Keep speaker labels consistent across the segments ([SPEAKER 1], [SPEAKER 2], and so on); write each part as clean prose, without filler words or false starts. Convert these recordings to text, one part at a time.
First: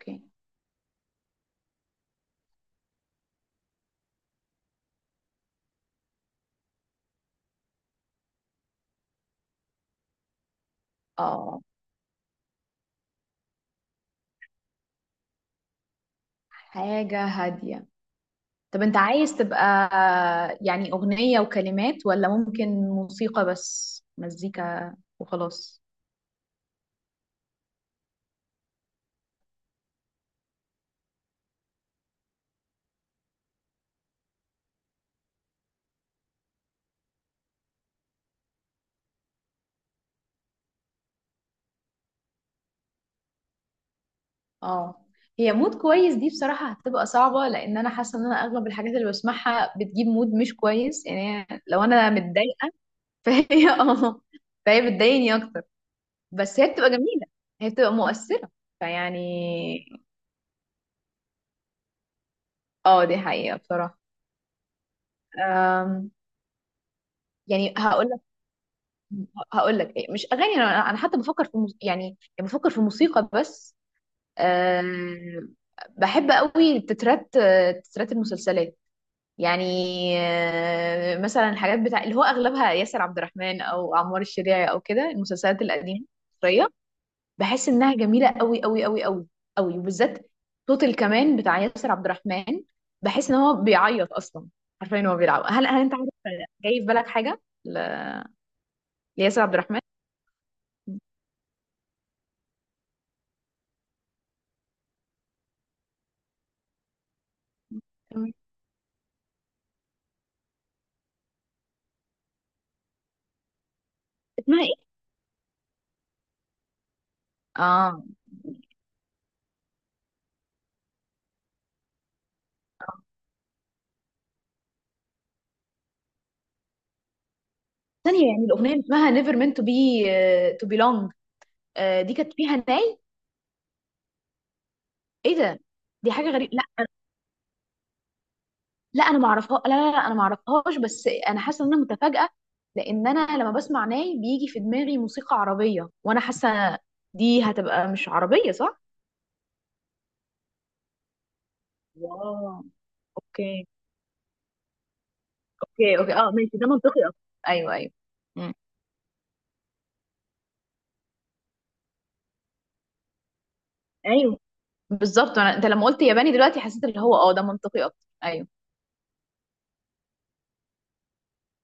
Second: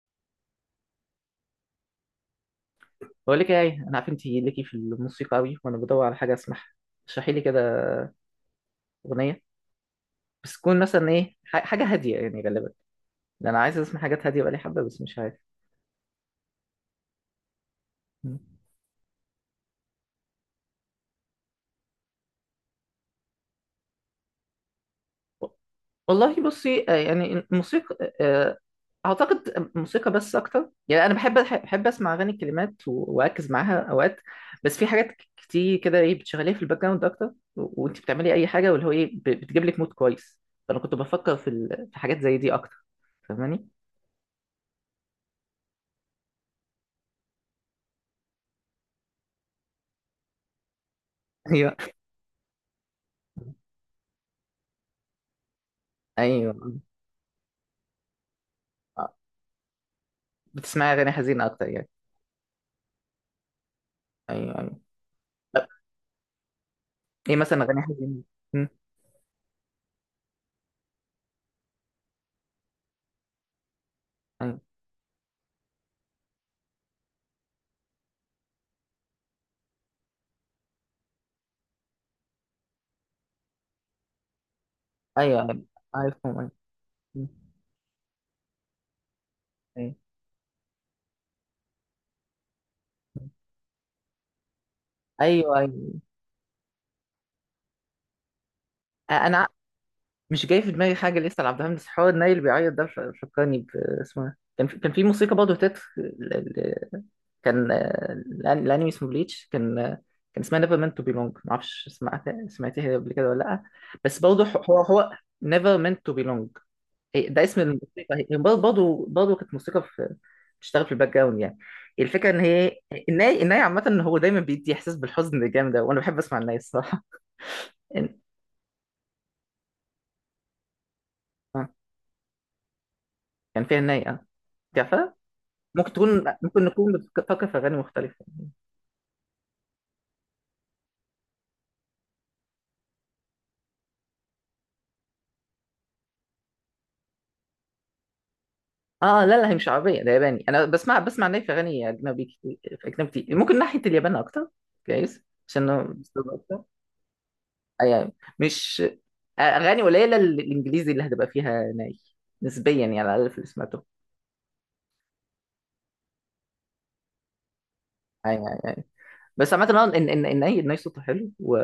[SPEAKER 1] اوكي.
[SPEAKER 2] بقول لك ايه، انا عارف انت ليكي في الموسيقى قوي وانا بدور على حاجه اسمعها. اشرحي لي كده، اغنيه، بس تكون مثلا ايه،
[SPEAKER 1] اه،
[SPEAKER 2] حاجه هاديه يعني غالبا، لان انا عايز اسمع حاجات هاديه بقالي حبه بس مش عارف.
[SPEAKER 1] حاجة هادية.
[SPEAKER 2] مم.
[SPEAKER 1] طب انت عايز تبقى، يعني اغنية وكلمات، ولا ممكن موسيقى بس مزيكا
[SPEAKER 2] و-
[SPEAKER 1] وخلاص؟
[SPEAKER 2] والله بصي، يعني الموسيقى، اعتقد موسيقى بس اكتر. يعني انا بحب اسمع اغاني الكلمات واركز معاها اوقات، بس في حاجات كتير كده ايه بتشغليها في الباك جراوند اكتر، وانت بتعملي اي حاجه، واللي هو ايه بتجيب لك مود كويس. فانا كنت بفكر في في حاجات زي دي اكتر، فاهماني؟
[SPEAKER 1] اه، هي مود كويس دي بصراحة هتبقى صعبة، لان انا حاسة ان انا اغلب الحاجات اللي بسمعها بتجيب مود مش كويس، يعني
[SPEAKER 2] ايوه،
[SPEAKER 1] لو انا متضايقة. فهي اه، فهي بتضايقني اكتر. بس هي
[SPEAKER 2] ايوه.
[SPEAKER 1] بتبقى جميلة، هي بتبقى مؤثرة.
[SPEAKER 2] آه،
[SPEAKER 1] فيعني
[SPEAKER 2] بتسمعي اغاني حزينه اكتر يعني؟
[SPEAKER 1] اه، دي حقيقة بصراحة.
[SPEAKER 2] ايوه، ايوه. طب
[SPEAKER 1] أم،
[SPEAKER 2] ايه مثلا
[SPEAKER 1] يعني
[SPEAKER 2] اغاني
[SPEAKER 1] هقول،
[SPEAKER 2] حزينه؟ مم،
[SPEAKER 1] هقول لك ايه؟ مش اغاني انا، انا حتى بفكر في يعني، يعني بفكر في موسيقى بس.
[SPEAKER 2] ايوه،
[SPEAKER 1] أه... بحب قوي تترات، تترات المسلسلات. يعني مثلا الحاجات بتاع اللي هو اغلبها ياسر عبد الرحمن او عمار الشريعي او كده،
[SPEAKER 2] ايوه،
[SPEAKER 1] المسلسلات
[SPEAKER 2] ايوه،
[SPEAKER 1] القديمه
[SPEAKER 2] عارفهم، ايوه.
[SPEAKER 1] المصريه.
[SPEAKER 2] مم،
[SPEAKER 1] بحس انها جميله قوي قوي قوي قوي قوي،
[SPEAKER 2] ايوه،
[SPEAKER 1] وبالذات صوت الكمان بتاع ياسر عبد الرحمن. بحس ان هو بيعيط اصلا. عارفين هو بيلعب،
[SPEAKER 2] ايوه،
[SPEAKER 1] هل
[SPEAKER 2] ايوه.
[SPEAKER 1] انت عارف جاي في بالك حاجه لياسر
[SPEAKER 2] انا
[SPEAKER 1] عبد الرحمن؟
[SPEAKER 2] مش جاي في دماغي حاجه لسه لعبد الحميد، بس حوار الناي اللي بيعيط ده فكرني اسمه إيه؟ كان في، موسيقى برضه تتر كان، الانمي اسمه بليتش، كان، كان اسمها نيفر مينت تو بيلونج، معرفش سمعتيها قبل كده ولا لا، بس برضه
[SPEAKER 1] اسمها
[SPEAKER 2] هو نيفر مينت تو بيلونج. إيه ده اسم
[SPEAKER 1] اه
[SPEAKER 2] الموسيقى، هي برضه كانت موسيقى، في بتشتغل في الباك جراوند يعني. الفكره ان هي، الناي عامه ان هو دايما بيدي احساس بالحزن الجامد ده، وانا بحب اسمع الناي الصراحه. إن-
[SPEAKER 1] ثانية، يعني الأغنية اللي اسمها never meant to be to belong،
[SPEAKER 2] آه،
[SPEAKER 1] دي كانت فيها ناي.
[SPEAKER 2] كان فيها الناي، اه. تعرفها؟
[SPEAKER 1] ايه ده؟ دي حاجة غريبة.
[SPEAKER 2] ممكن
[SPEAKER 1] لا،
[SPEAKER 2] نكون بتفكر في اغاني مختلفه.
[SPEAKER 1] لا أنا ما اعرفها، لا لا لا أنا ما اعرفهاش، بس أنا حاسة إن أنا متفاجئة. لأن أنا لما بسمع ناي بيجي في دماغي موسيقى عربية، وأنا حاسة دي هتبقى مش عربية، صح؟
[SPEAKER 2] اه لا، لا هي مش عربيه، ده ياباني. انا بسمع الناي في اغاني اجنبي
[SPEAKER 1] واو.
[SPEAKER 2] كتير،
[SPEAKER 1] اوكي
[SPEAKER 2] ممكن ناحيه اليابان اكتر. كويس عشان أنا
[SPEAKER 1] اوكي اوكي،
[SPEAKER 2] مستوعب
[SPEAKER 1] اه ماشي،
[SPEAKER 2] اكتر.
[SPEAKER 1] ده منطقي اصلا. ايوه
[SPEAKER 2] آه،
[SPEAKER 1] ايوه.
[SPEAKER 2] يعني
[SPEAKER 1] مم.
[SPEAKER 2] مش اغاني قليله الانجليزي اللي هتبقى فيها ناي، نسبيا يعني، على الاقل في اللي سمعته.
[SPEAKER 1] ايوه بالظبط، انت لما قلت ياباني دلوقتي حسيت اللي هو اه ده منطقي اكتر. ايوه
[SPEAKER 2] ايوه. بس عامة اه ان اي ان اي صوته حلو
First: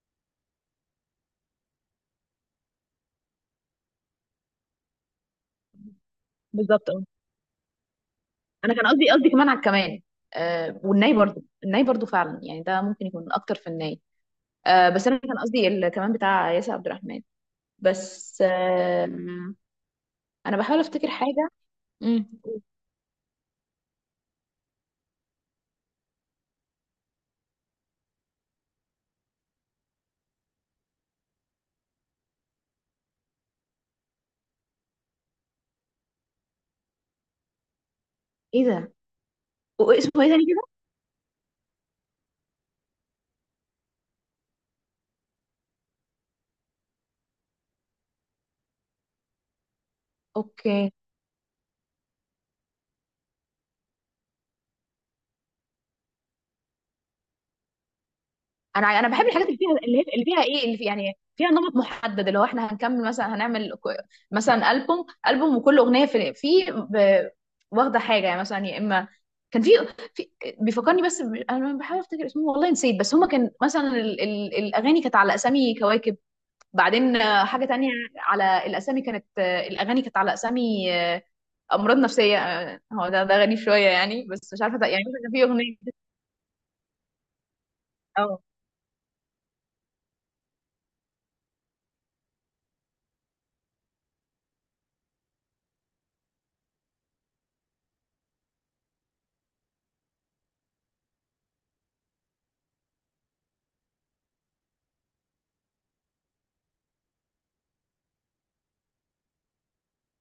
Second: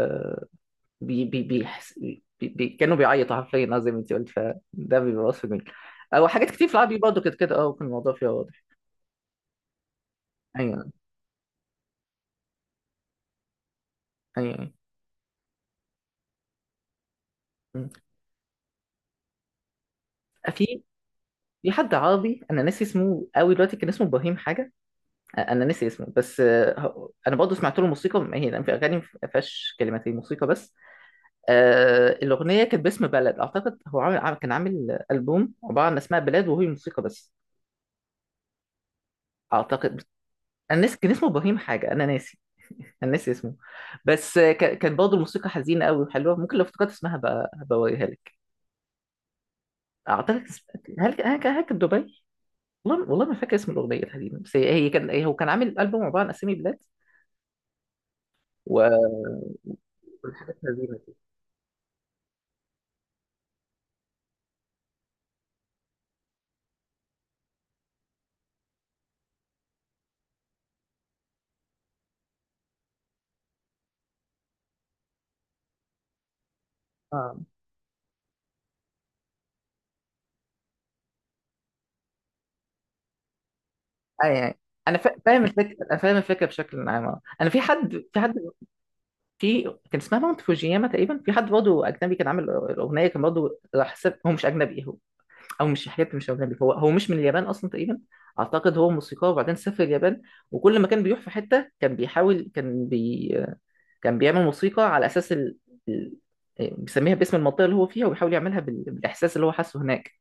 [SPEAKER 2] بي بي كانوا بيعيطوا حرفيا، اه زي ما انت قلت، فده بيبقى وصف جميل. او حاجات كتير في
[SPEAKER 1] بالظبط،
[SPEAKER 2] العربي برضه كانت كده، اه، وكان الموضوع فيها واضح.
[SPEAKER 1] انا كان قصدي كمان على الكمان. آه،
[SPEAKER 2] ايوه،
[SPEAKER 1] والناي برضو، الناي برضو فعلا، يعني ده ممكن يكون اكتر في الناي.
[SPEAKER 2] ايوه، ايوه.
[SPEAKER 1] آه، بس انا كان قصدي الكمان بتاع ياسر عبد الرحمن.
[SPEAKER 2] مم.
[SPEAKER 1] بس آه،
[SPEAKER 2] آه،
[SPEAKER 1] انا بحاول
[SPEAKER 2] في
[SPEAKER 1] افتكر حاجه.
[SPEAKER 2] في حد
[SPEAKER 1] مم.
[SPEAKER 2] عربي انا ناسي اسمه قوي دلوقتي، كان اسمه ابراهيم حاجه. انا ناسي اسمه، انا برضه سمعت له موسيقى، ما هي لأن في اغاني ما فيهاش كلمات، هي موسيقى بس. الاغنيه كانت باسم بلد، اعتقد هو كان عامل البوم عباره عن اسماء بلاد وهي موسيقى بس،
[SPEAKER 1] ايه ده؟
[SPEAKER 2] اعتقد.
[SPEAKER 1] اسمه ايه تاني كده؟
[SPEAKER 2] انا ناسي، كان اسمه ابراهيم حاجه، انا ناسي انا ناسي اسمه، بس كان برضه الموسيقى حزينه قوي وحلوه. ممكن لو افتكرت اسمها بقى هبوريها لك. اعتقد
[SPEAKER 1] اوكي،
[SPEAKER 2] هل كان دبي؟ والله، ما فاكر اسم الاغنيه الحزينه، بس هي هي كان هي هو كان عامل البوم عباره عن اسامي بلاد،
[SPEAKER 1] انا
[SPEAKER 2] وحزينه.
[SPEAKER 1] بحب الحاجات اللي فيها، اللي فيها ايه، اللي في يعني فيها نمط محدد، اللي هو احنا هنكمل، مثلا هنعمل مثلا البوم وكل اغنيه في ب- واخده حاجه، يعني مثلا يا اما كان في بيفكرني بس انا بحاول افتكر اسمه والله نسيت، بس هما كان مثلا ال الاغاني كانت على اسامي كواكب، بعدين
[SPEAKER 2] اه.
[SPEAKER 1] حاجه تانية، على الاسامي كانت الاغاني كانت على اسامي امراض نفسيه، هو ده غريب شويه يعني، بس
[SPEAKER 2] يعني
[SPEAKER 1] مش عارفه
[SPEAKER 2] انا
[SPEAKER 1] يعني مثلا كان في
[SPEAKER 2] فاهم
[SPEAKER 1] اغنيه.
[SPEAKER 2] الفكره، بشكل عام. انا في حد،
[SPEAKER 1] اه.
[SPEAKER 2] في كان اسمها ماونت فوجياما تقريبا، في حد برضه اجنبي كان عامل الاغنيه، كان برضه راح هو مش اجنبي، او مش اجنبي، هو مش من اليابان اصلا تقريبا. اعتقد هو موسيقار وبعدين سافر اليابان، وكل ما كان بيروح في حته كان بيحاول، كان بيعمل موسيقى على اساس ال... إيه، بيسميها باسم المنطقه اللي هو فيها، وبيحاول يعملها بالاحساس اللي هو حاسه هناك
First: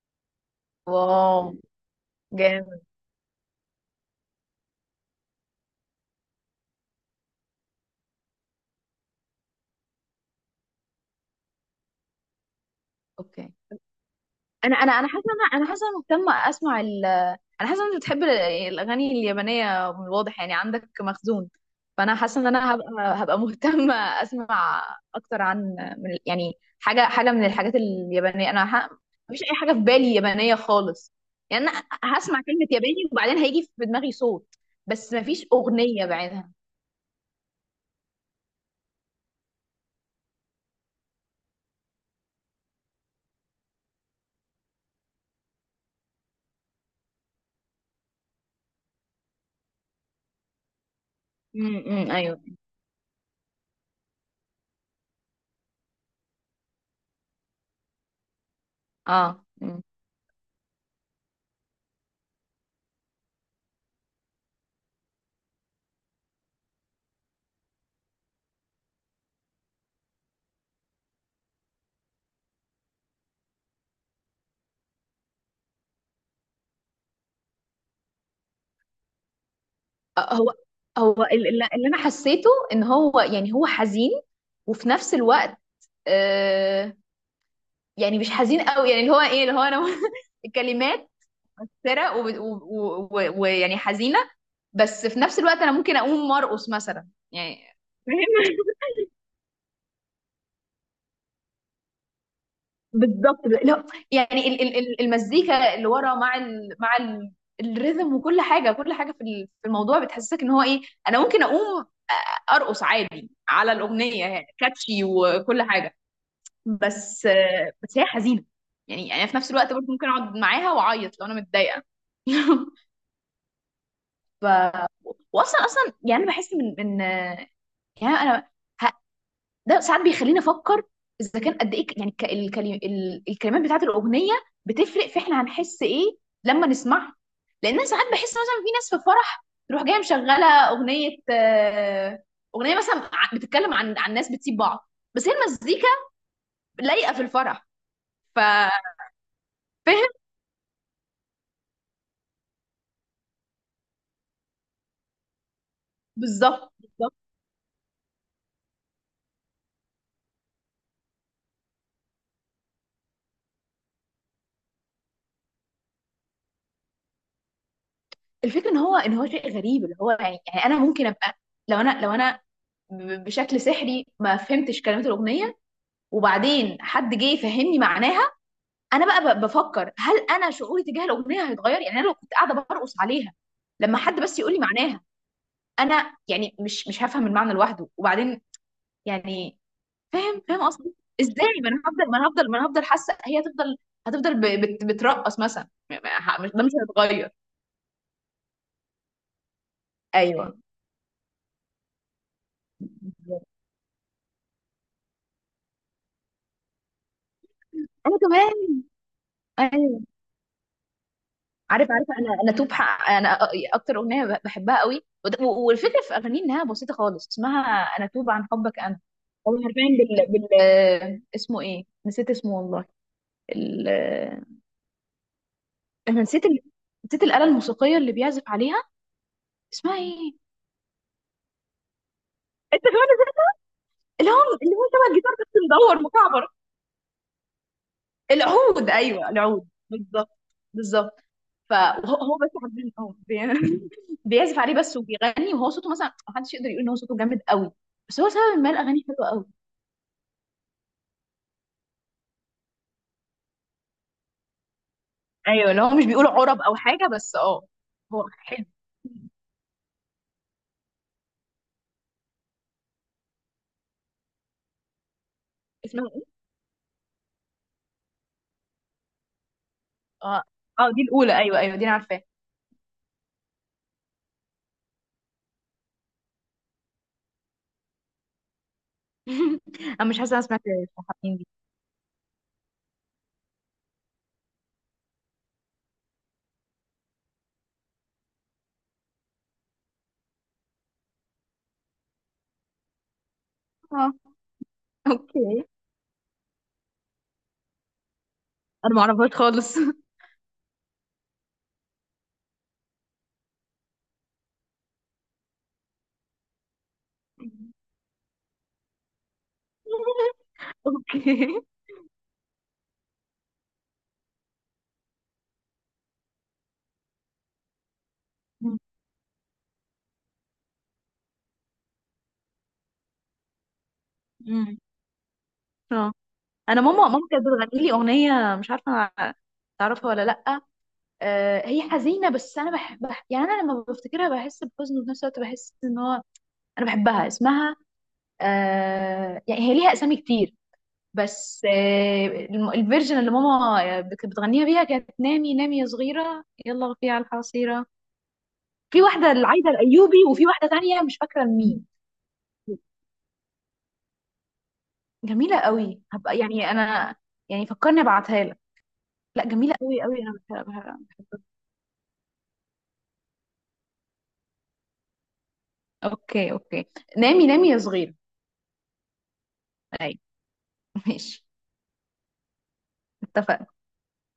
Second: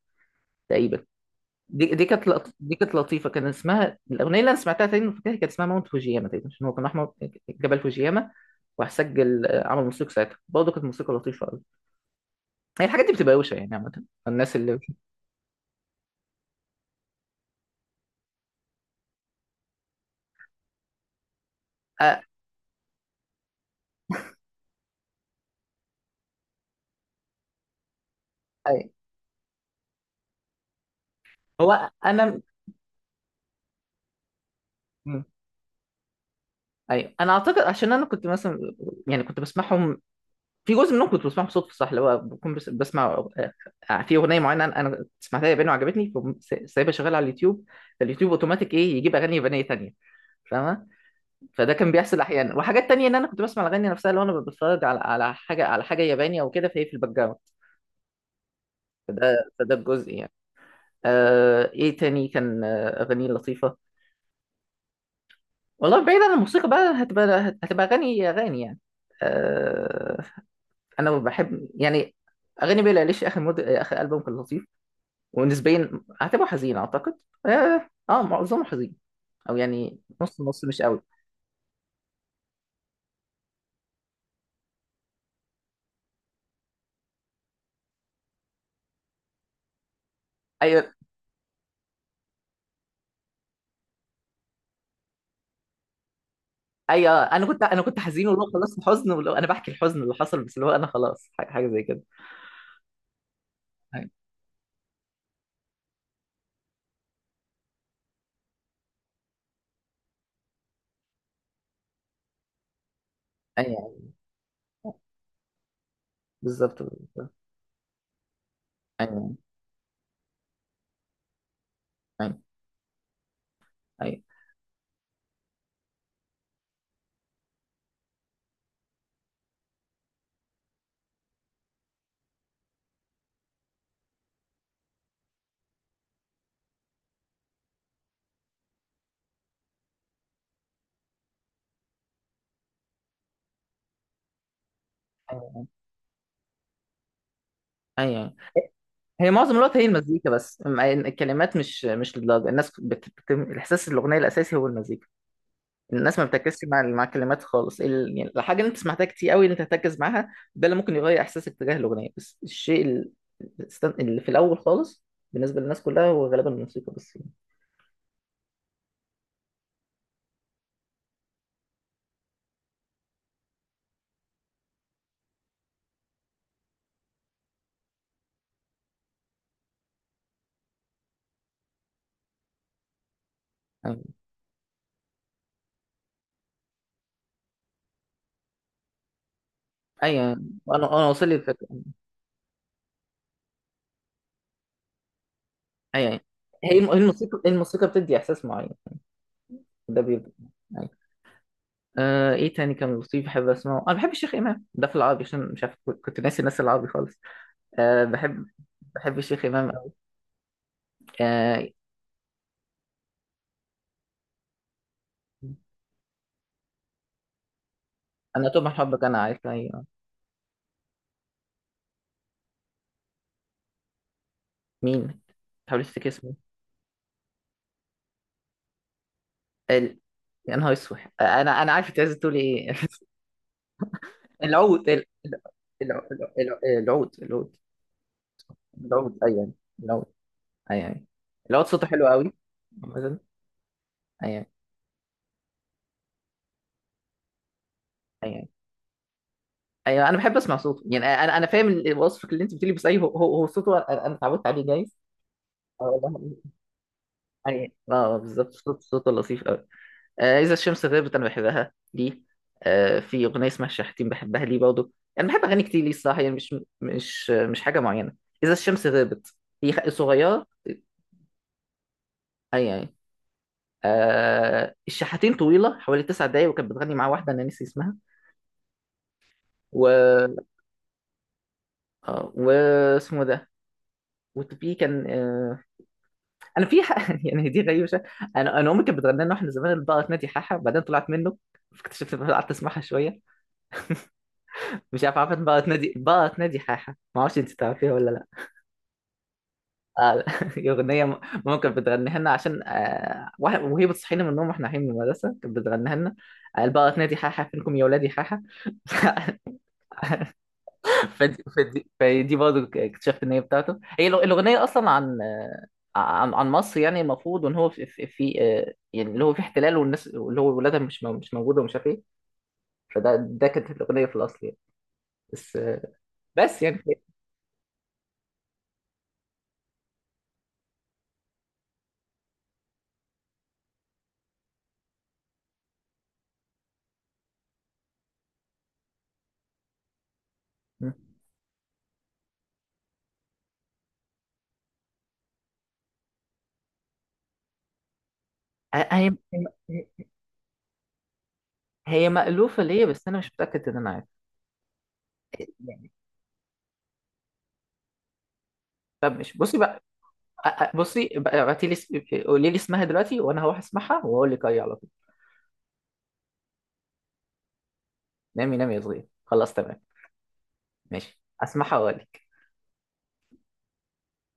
[SPEAKER 2] تقريبا.
[SPEAKER 1] واو
[SPEAKER 2] دي
[SPEAKER 1] جامد.
[SPEAKER 2] كانت لطيفه، كان اسمها الاغنيه اللي انا سمعتها، تقريبا فاكرها كانت اسمها ماونت فوجياما تقريبا، عشان هو كان احمر، جبل فوجياما. وراح سجل، عمل موسيقى ساعتها، برضه كانت موسيقى لطيفه قوي. هي الحاجات دي بتبقى
[SPEAKER 1] اوكي،
[SPEAKER 2] روشه يعني عامه. الناس
[SPEAKER 1] انا
[SPEAKER 2] اللي
[SPEAKER 1] انا انا حاسه، انا حاسه انا مهتمه اسمع انا حاسه انت بتحب الاغاني اليابانيه، من الواضح يعني عندك مخزون. فانا
[SPEAKER 2] آه،
[SPEAKER 1] حاسه ان انا هبقى، هبقى مهتمه اسمع اكتر عن، من يعني، حاجه من الحاجات اليابانيه.
[SPEAKER 2] آه.
[SPEAKER 1] مفيش اي حاجه في بالي يابانيه خالص. يعني انا
[SPEAKER 2] هو
[SPEAKER 1] هسمع
[SPEAKER 2] انا
[SPEAKER 1] كلمه ياباني وبعدين هيجي في دماغي صوت، بس مفيش اغنيه بعدها.
[SPEAKER 2] ايوه، انا اعتقد عشان انا كنت مثلا، يعني كنت بسمعهم، في جزء منهم كنت بسمعهم صدفه، صح؟ اللي هو بكون بس بسمع، في اغنيه معينه انا، سمعتها ياباني وعجبتني، فقوم سايبها شغاله على اليوتيوب، فاليوتيوب اوتوماتيك ايه، يجيب اغاني يابانيه تانية، فاهمه؟ فده كان بيحصل
[SPEAKER 1] ايوه.
[SPEAKER 2] احيانا، وحاجات تانية ان انا كنت بسمع الاغاني نفسها لو انا بتفرج على حاجه، ياباني او كده، فهي في الباك جراوند.
[SPEAKER 1] اه
[SPEAKER 2] فده
[SPEAKER 1] مم.
[SPEAKER 2] الجزء يعني. ايه تاني كان، اغاني لطيفه. والله بعيد عن الموسيقى بقى، هتبقى، اغاني، يعني، آه، انا بحب يعني اغاني بيلي ايليش، اخر مود، اخر البوم كان لطيف ونسبيا اعتبره حزين، اعتقد. معظمه حزين، او يعني نص
[SPEAKER 1] هو
[SPEAKER 2] نص، مش قوي.
[SPEAKER 1] اللي انا حسيته ان هو، يعني هو حزين، وفي نفس الوقت آه، يعني مش حزين قوي، يعني اللي هو ايه اللي هو انا
[SPEAKER 2] ايوه،
[SPEAKER 1] الكلمات سرق ويعني ويعني حزينه، بس في نفس الوقت انا ممكن اقوم مرقص مثلا
[SPEAKER 2] ايوه، انا
[SPEAKER 1] يعني.
[SPEAKER 2] كنت انا كنت
[SPEAKER 1] فاهم.
[SPEAKER 2] حزين والله، خلاص حزن والله، انا بحكي الحزن اللي حصل، بس اللي هو انا خلاص، حاجه، حاجة زي كده.
[SPEAKER 1] بالظبط لا،
[SPEAKER 2] ايوه،
[SPEAKER 1] يعني المزيكا اللي ورا مع مع الريذم وكل حاجه، كل حاجه في في الموضوع بتحسسك ان هو ايه. انا ممكن اقوم ارقص عادي على
[SPEAKER 2] ايوه،
[SPEAKER 1] الاغنيه، يعني كاتشي وكل حاجه.
[SPEAKER 2] بالظبط.
[SPEAKER 1] بس آه، بس هي حزينه، يعني انا
[SPEAKER 2] ايوه،
[SPEAKER 1] في نفس الوقت برضه ممكن اقعد معاها واعيط لو انا متضايقه.
[SPEAKER 2] ايوه، ايوه،
[SPEAKER 1] ف واصلا، اصلا يعني انا بحس من يعني انا ه... ده ساعات بيخليني افكر اذا كان قد ايه يعني الكلمات بتاعت الاغنيه بتفرق في احنا هنحس ايه لما نسمعها. لان انا ساعات بحس مثلا في ناس في فرح تروح جايه مشغله اغنيه، اغنيه مثلا بتتكلم عن ناس بتسيب بعض، بس هي
[SPEAKER 2] ايوه،
[SPEAKER 1] المزيكا لايقه في الفرح.
[SPEAKER 2] ايوه.
[SPEAKER 1] ف
[SPEAKER 2] هي معظم الوقت هي المزيكا بس، الكلمات مش للدرجه، الناس الاحساس، الاغنيه الاساسي هو المزيكا. الناس ما بتركزش
[SPEAKER 1] بالظبط
[SPEAKER 2] مع
[SPEAKER 1] بالظبط.
[SPEAKER 2] الكلمات خالص يعني الحاجه اللي انت سمعتها كتير قوي اللي انت تركز معاها، ده اللي ممكن يغير احساسك تجاه الاغنيه، بس الشيء اللي في الاول خالص بالنسبه للناس كلها، هو غالبا الموسيقى بس.
[SPEAKER 1] الفكره ان هو ان هو شيء غريب، اللي هو يعني، يعني انا ممكن ابقى، لو انا بشكل سحري ما فهمتش كلمات الاغنيه، وبعدين حد جه يفهمني معناها. انا بقى بفكر هل انا شعوري تجاه الاغنيه هيتغير، يعني انا لو كنت قاعده برقص عليها لما
[SPEAKER 2] يعني
[SPEAKER 1] حد بس يقول لي معناها، انا يعني مش هفهم المعنى لوحده وبعدين يعني.
[SPEAKER 2] ايوه،
[SPEAKER 1] فاهم، فاهم
[SPEAKER 2] انا
[SPEAKER 1] قصدي.
[SPEAKER 2] انا واصل لي
[SPEAKER 1] ازاي؟
[SPEAKER 2] الفكره،
[SPEAKER 1] ما انا هفضل ما انا هفضل ما انا هفضل حاسه، هي هتفضل، هتفضل بترقص مثلا
[SPEAKER 2] ايوه، أيوة.
[SPEAKER 1] ده مش
[SPEAKER 2] هي
[SPEAKER 1] هيتغير.
[SPEAKER 2] الموسيقى، بتدي احساس معين، ده بيبقى،
[SPEAKER 1] ايوه
[SPEAKER 2] أيوة. ايه تاني كان لطيف بحب اسمعه، انا بحب الشيخ امام ده في العربي، عشان مش عارف، كنت ناسي الناس العربي خالص.
[SPEAKER 1] انا
[SPEAKER 2] بحب،
[SPEAKER 1] كمان.
[SPEAKER 2] بحب الشيخ امام قوي.
[SPEAKER 1] ايوه
[SPEAKER 2] آه
[SPEAKER 1] عارف عارف، انا توب حق انا اكتر اغنيه بحبها قوي، والفكره في اغانيه انها بسيطه خالص، اسمها انا توب عن
[SPEAKER 2] انا طبعا
[SPEAKER 1] حبك انا.
[SPEAKER 2] حبك انا، عارف،
[SPEAKER 1] هو
[SPEAKER 2] ايوه.
[SPEAKER 1] حرفيا بال... بال آه، اسمه ايه؟ نسيت اسمه والله. آه،
[SPEAKER 2] مين؟ هوليستيك
[SPEAKER 1] انا
[SPEAKER 2] اسمه؟
[SPEAKER 1] نسيت نسيت الاله الموسيقيه اللي بيعزف عليها، اسمها
[SPEAKER 2] ال...
[SPEAKER 1] ايه؟
[SPEAKER 2] يا نهار اسود، انا، عارف انت عايز تقول ايه
[SPEAKER 1] انت كمان؟ اللي هو، اللي هو
[SPEAKER 2] العود،
[SPEAKER 1] شبه الجيتار بس مدور مكعبر.
[SPEAKER 2] العود،
[SPEAKER 1] العود
[SPEAKER 2] العود
[SPEAKER 1] ايوه،
[SPEAKER 2] ايوه،
[SPEAKER 1] العود
[SPEAKER 2] العود،
[SPEAKER 1] بالظبط
[SPEAKER 2] ايوه،
[SPEAKER 1] بالظبط.
[SPEAKER 2] العود صوته
[SPEAKER 1] فهو
[SPEAKER 2] حلو قوي.
[SPEAKER 1] هو بس حرفيا اه
[SPEAKER 2] مثلا، ايوه،
[SPEAKER 1] بيعزف عليه بس وبيغني، وهو صوته مثلا محدش يقدر يقول ان هو صوته جامد قوي، بس هو
[SPEAKER 2] ايوه،
[SPEAKER 1] سبب ما الاغاني حلوه قوي.
[SPEAKER 2] ايوه، انا بحب اسمع صوته يعني. انا، فاهم وصفك اللي انت بتقولي، بس ايوه، هو صوته، انا، اتعودت عليه جايز.
[SPEAKER 1] ايوه لو
[SPEAKER 2] اه
[SPEAKER 1] هو مش بيقول
[SPEAKER 2] والله.
[SPEAKER 1] عرب او حاجه بس اه
[SPEAKER 2] ايوه، اه،
[SPEAKER 1] هو
[SPEAKER 2] بالظبط،
[SPEAKER 1] حلو.
[SPEAKER 2] صوته لطيف قوي. إذا الشمس غابت، أنا بحبها دي. في أغنية اسمها الشحاتين بحبها ليه برضه. أنا بحب أغاني كتير ليه
[SPEAKER 1] اسمها ايه؟
[SPEAKER 2] الصراحة، يعني مش، مش حاجة معينة. إذا الشمس غابت هي
[SPEAKER 1] اه.
[SPEAKER 2] صغيرة.
[SPEAKER 1] اه دي الاولى، ايوه ايوه دي انا عارفاها.
[SPEAKER 2] أي يعني. الشحاتين طويلة حوالي 9 دقايق، وكانت بتغني مع واحدة أنا نسي اسمها.
[SPEAKER 1] انا مش حاسه
[SPEAKER 2] و
[SPEAKER 1] انا سمعت الحين دي.
[SPEAKER 2] واسمه ده. وفي كان، أنا في يعني دي غريبة شوية. أنا أمي كانت بتغني لنا وإحنا زمان البقرة تنادي حاحة، بعدين طلعت منه، فاكتشفت إن أنا قعدت أسمعها شوية.
[SPEAKER 1] اه
[SPEAKER 2] مش عارف، عارفة
[SPEAKER 1] اوكي.
[SPEAKER 2] البقرة تنادي، البقرة تنادي حاحة؟ ما أعرفش، أنت تعرفيها ولا؟
[SPEAKER 1] انا ما اعرفهاش خالص.
[SPEAKER 2] آه، أغنية ممكن بتغنيها لنا عشان، وهي بتصحينا من النوم واحنا رايحين من المدرسة، كانت بتغنيها لنا. قال بقى تنادي حاحة فينكم يا ولادي حاحة
[SPEAKER 1] اوكي.
[SPEAKER 2] فدي برضه اكتشفت إن هي بتاعته، هي الأغنية أصلا عن، عن، مصر يعني، المفروض، وإن هو في، يعني اللي هو في احتلال، والناس اللي هو ولادها مش موجودة ومش عارف إيه. فده كانت الأغنية في الأصل يعني،
[SPEAKER 1] أمم.
[SPEAKER 2] بس،
[SPEAKER 1] اه،
[SPEAKER 2] بس
[SPEAKER 1] انا
[SPEAKER 2] يعني.
[SPEAKER 1] ماما كانت بتغني لي اغنيه، مش عارفه تعرفها ولا لا. هي حزينة بس أنا بحبها، يعني أنا لما بفتكرها بحس بحزن، وفي نفس الوقت بحس إن هو أنا بحبها. اسمها آه، يعني هي ليها أسامي كتير،
[SPEAKER 2] م.
[SPEAKER 1] بس آه الفيرجن اللي ماما بتغنيها بيها كانت نامي نامي يا صغيرة يلا غفي على الحصيرة.
[SPEAKER 2] هي
[SPEAKER 1] في
[SPEAKER 2] هي
[SPEAKER 1] واحدة العايدة الأيوبي وفي واحدة تانية مش فاكرة مين.
[SPEAKER 2] هي مألوفة ليا، بس أنا مش متأكد إن أنا عارف
[SPEAKER 1] جميلة
[SPEAKER 2] يعني.
[SPEAKER 1] قوي، هبقى يعني أنا، يعني فكرني أبعتها لك.
[SPEAKER 2] فمش،
[SPEAKER 1] لا
[SPEAKER 2] بصي
[SPEAKER 1] جميلة
[SPEAKER 2] بقى،
[SPEAKER 1] قوي قوي، أنا بحبها،
[SPEAKER 2] بصي
[SPEAKER 1] بحبها.
[SPEAKER 2] بقى، ابعتي لي قولي لي اسمها دلوقتي، وانا هروح اسمعها واقول لك اي على طول.
[SPEAKER 1] أوكي أوكي، نامي نامي يا صغيرة.
[SPEAKER 2] نامي نامي يا صغير، خلاص تمام،
[SPEAKER 1] أي.
[SPEAKER 2] ماشي،
[SPEAKER 1] ماشي
[SPEAKER 2] اسمعها واقول لك.
[SPEAKER 1] اتفقنا.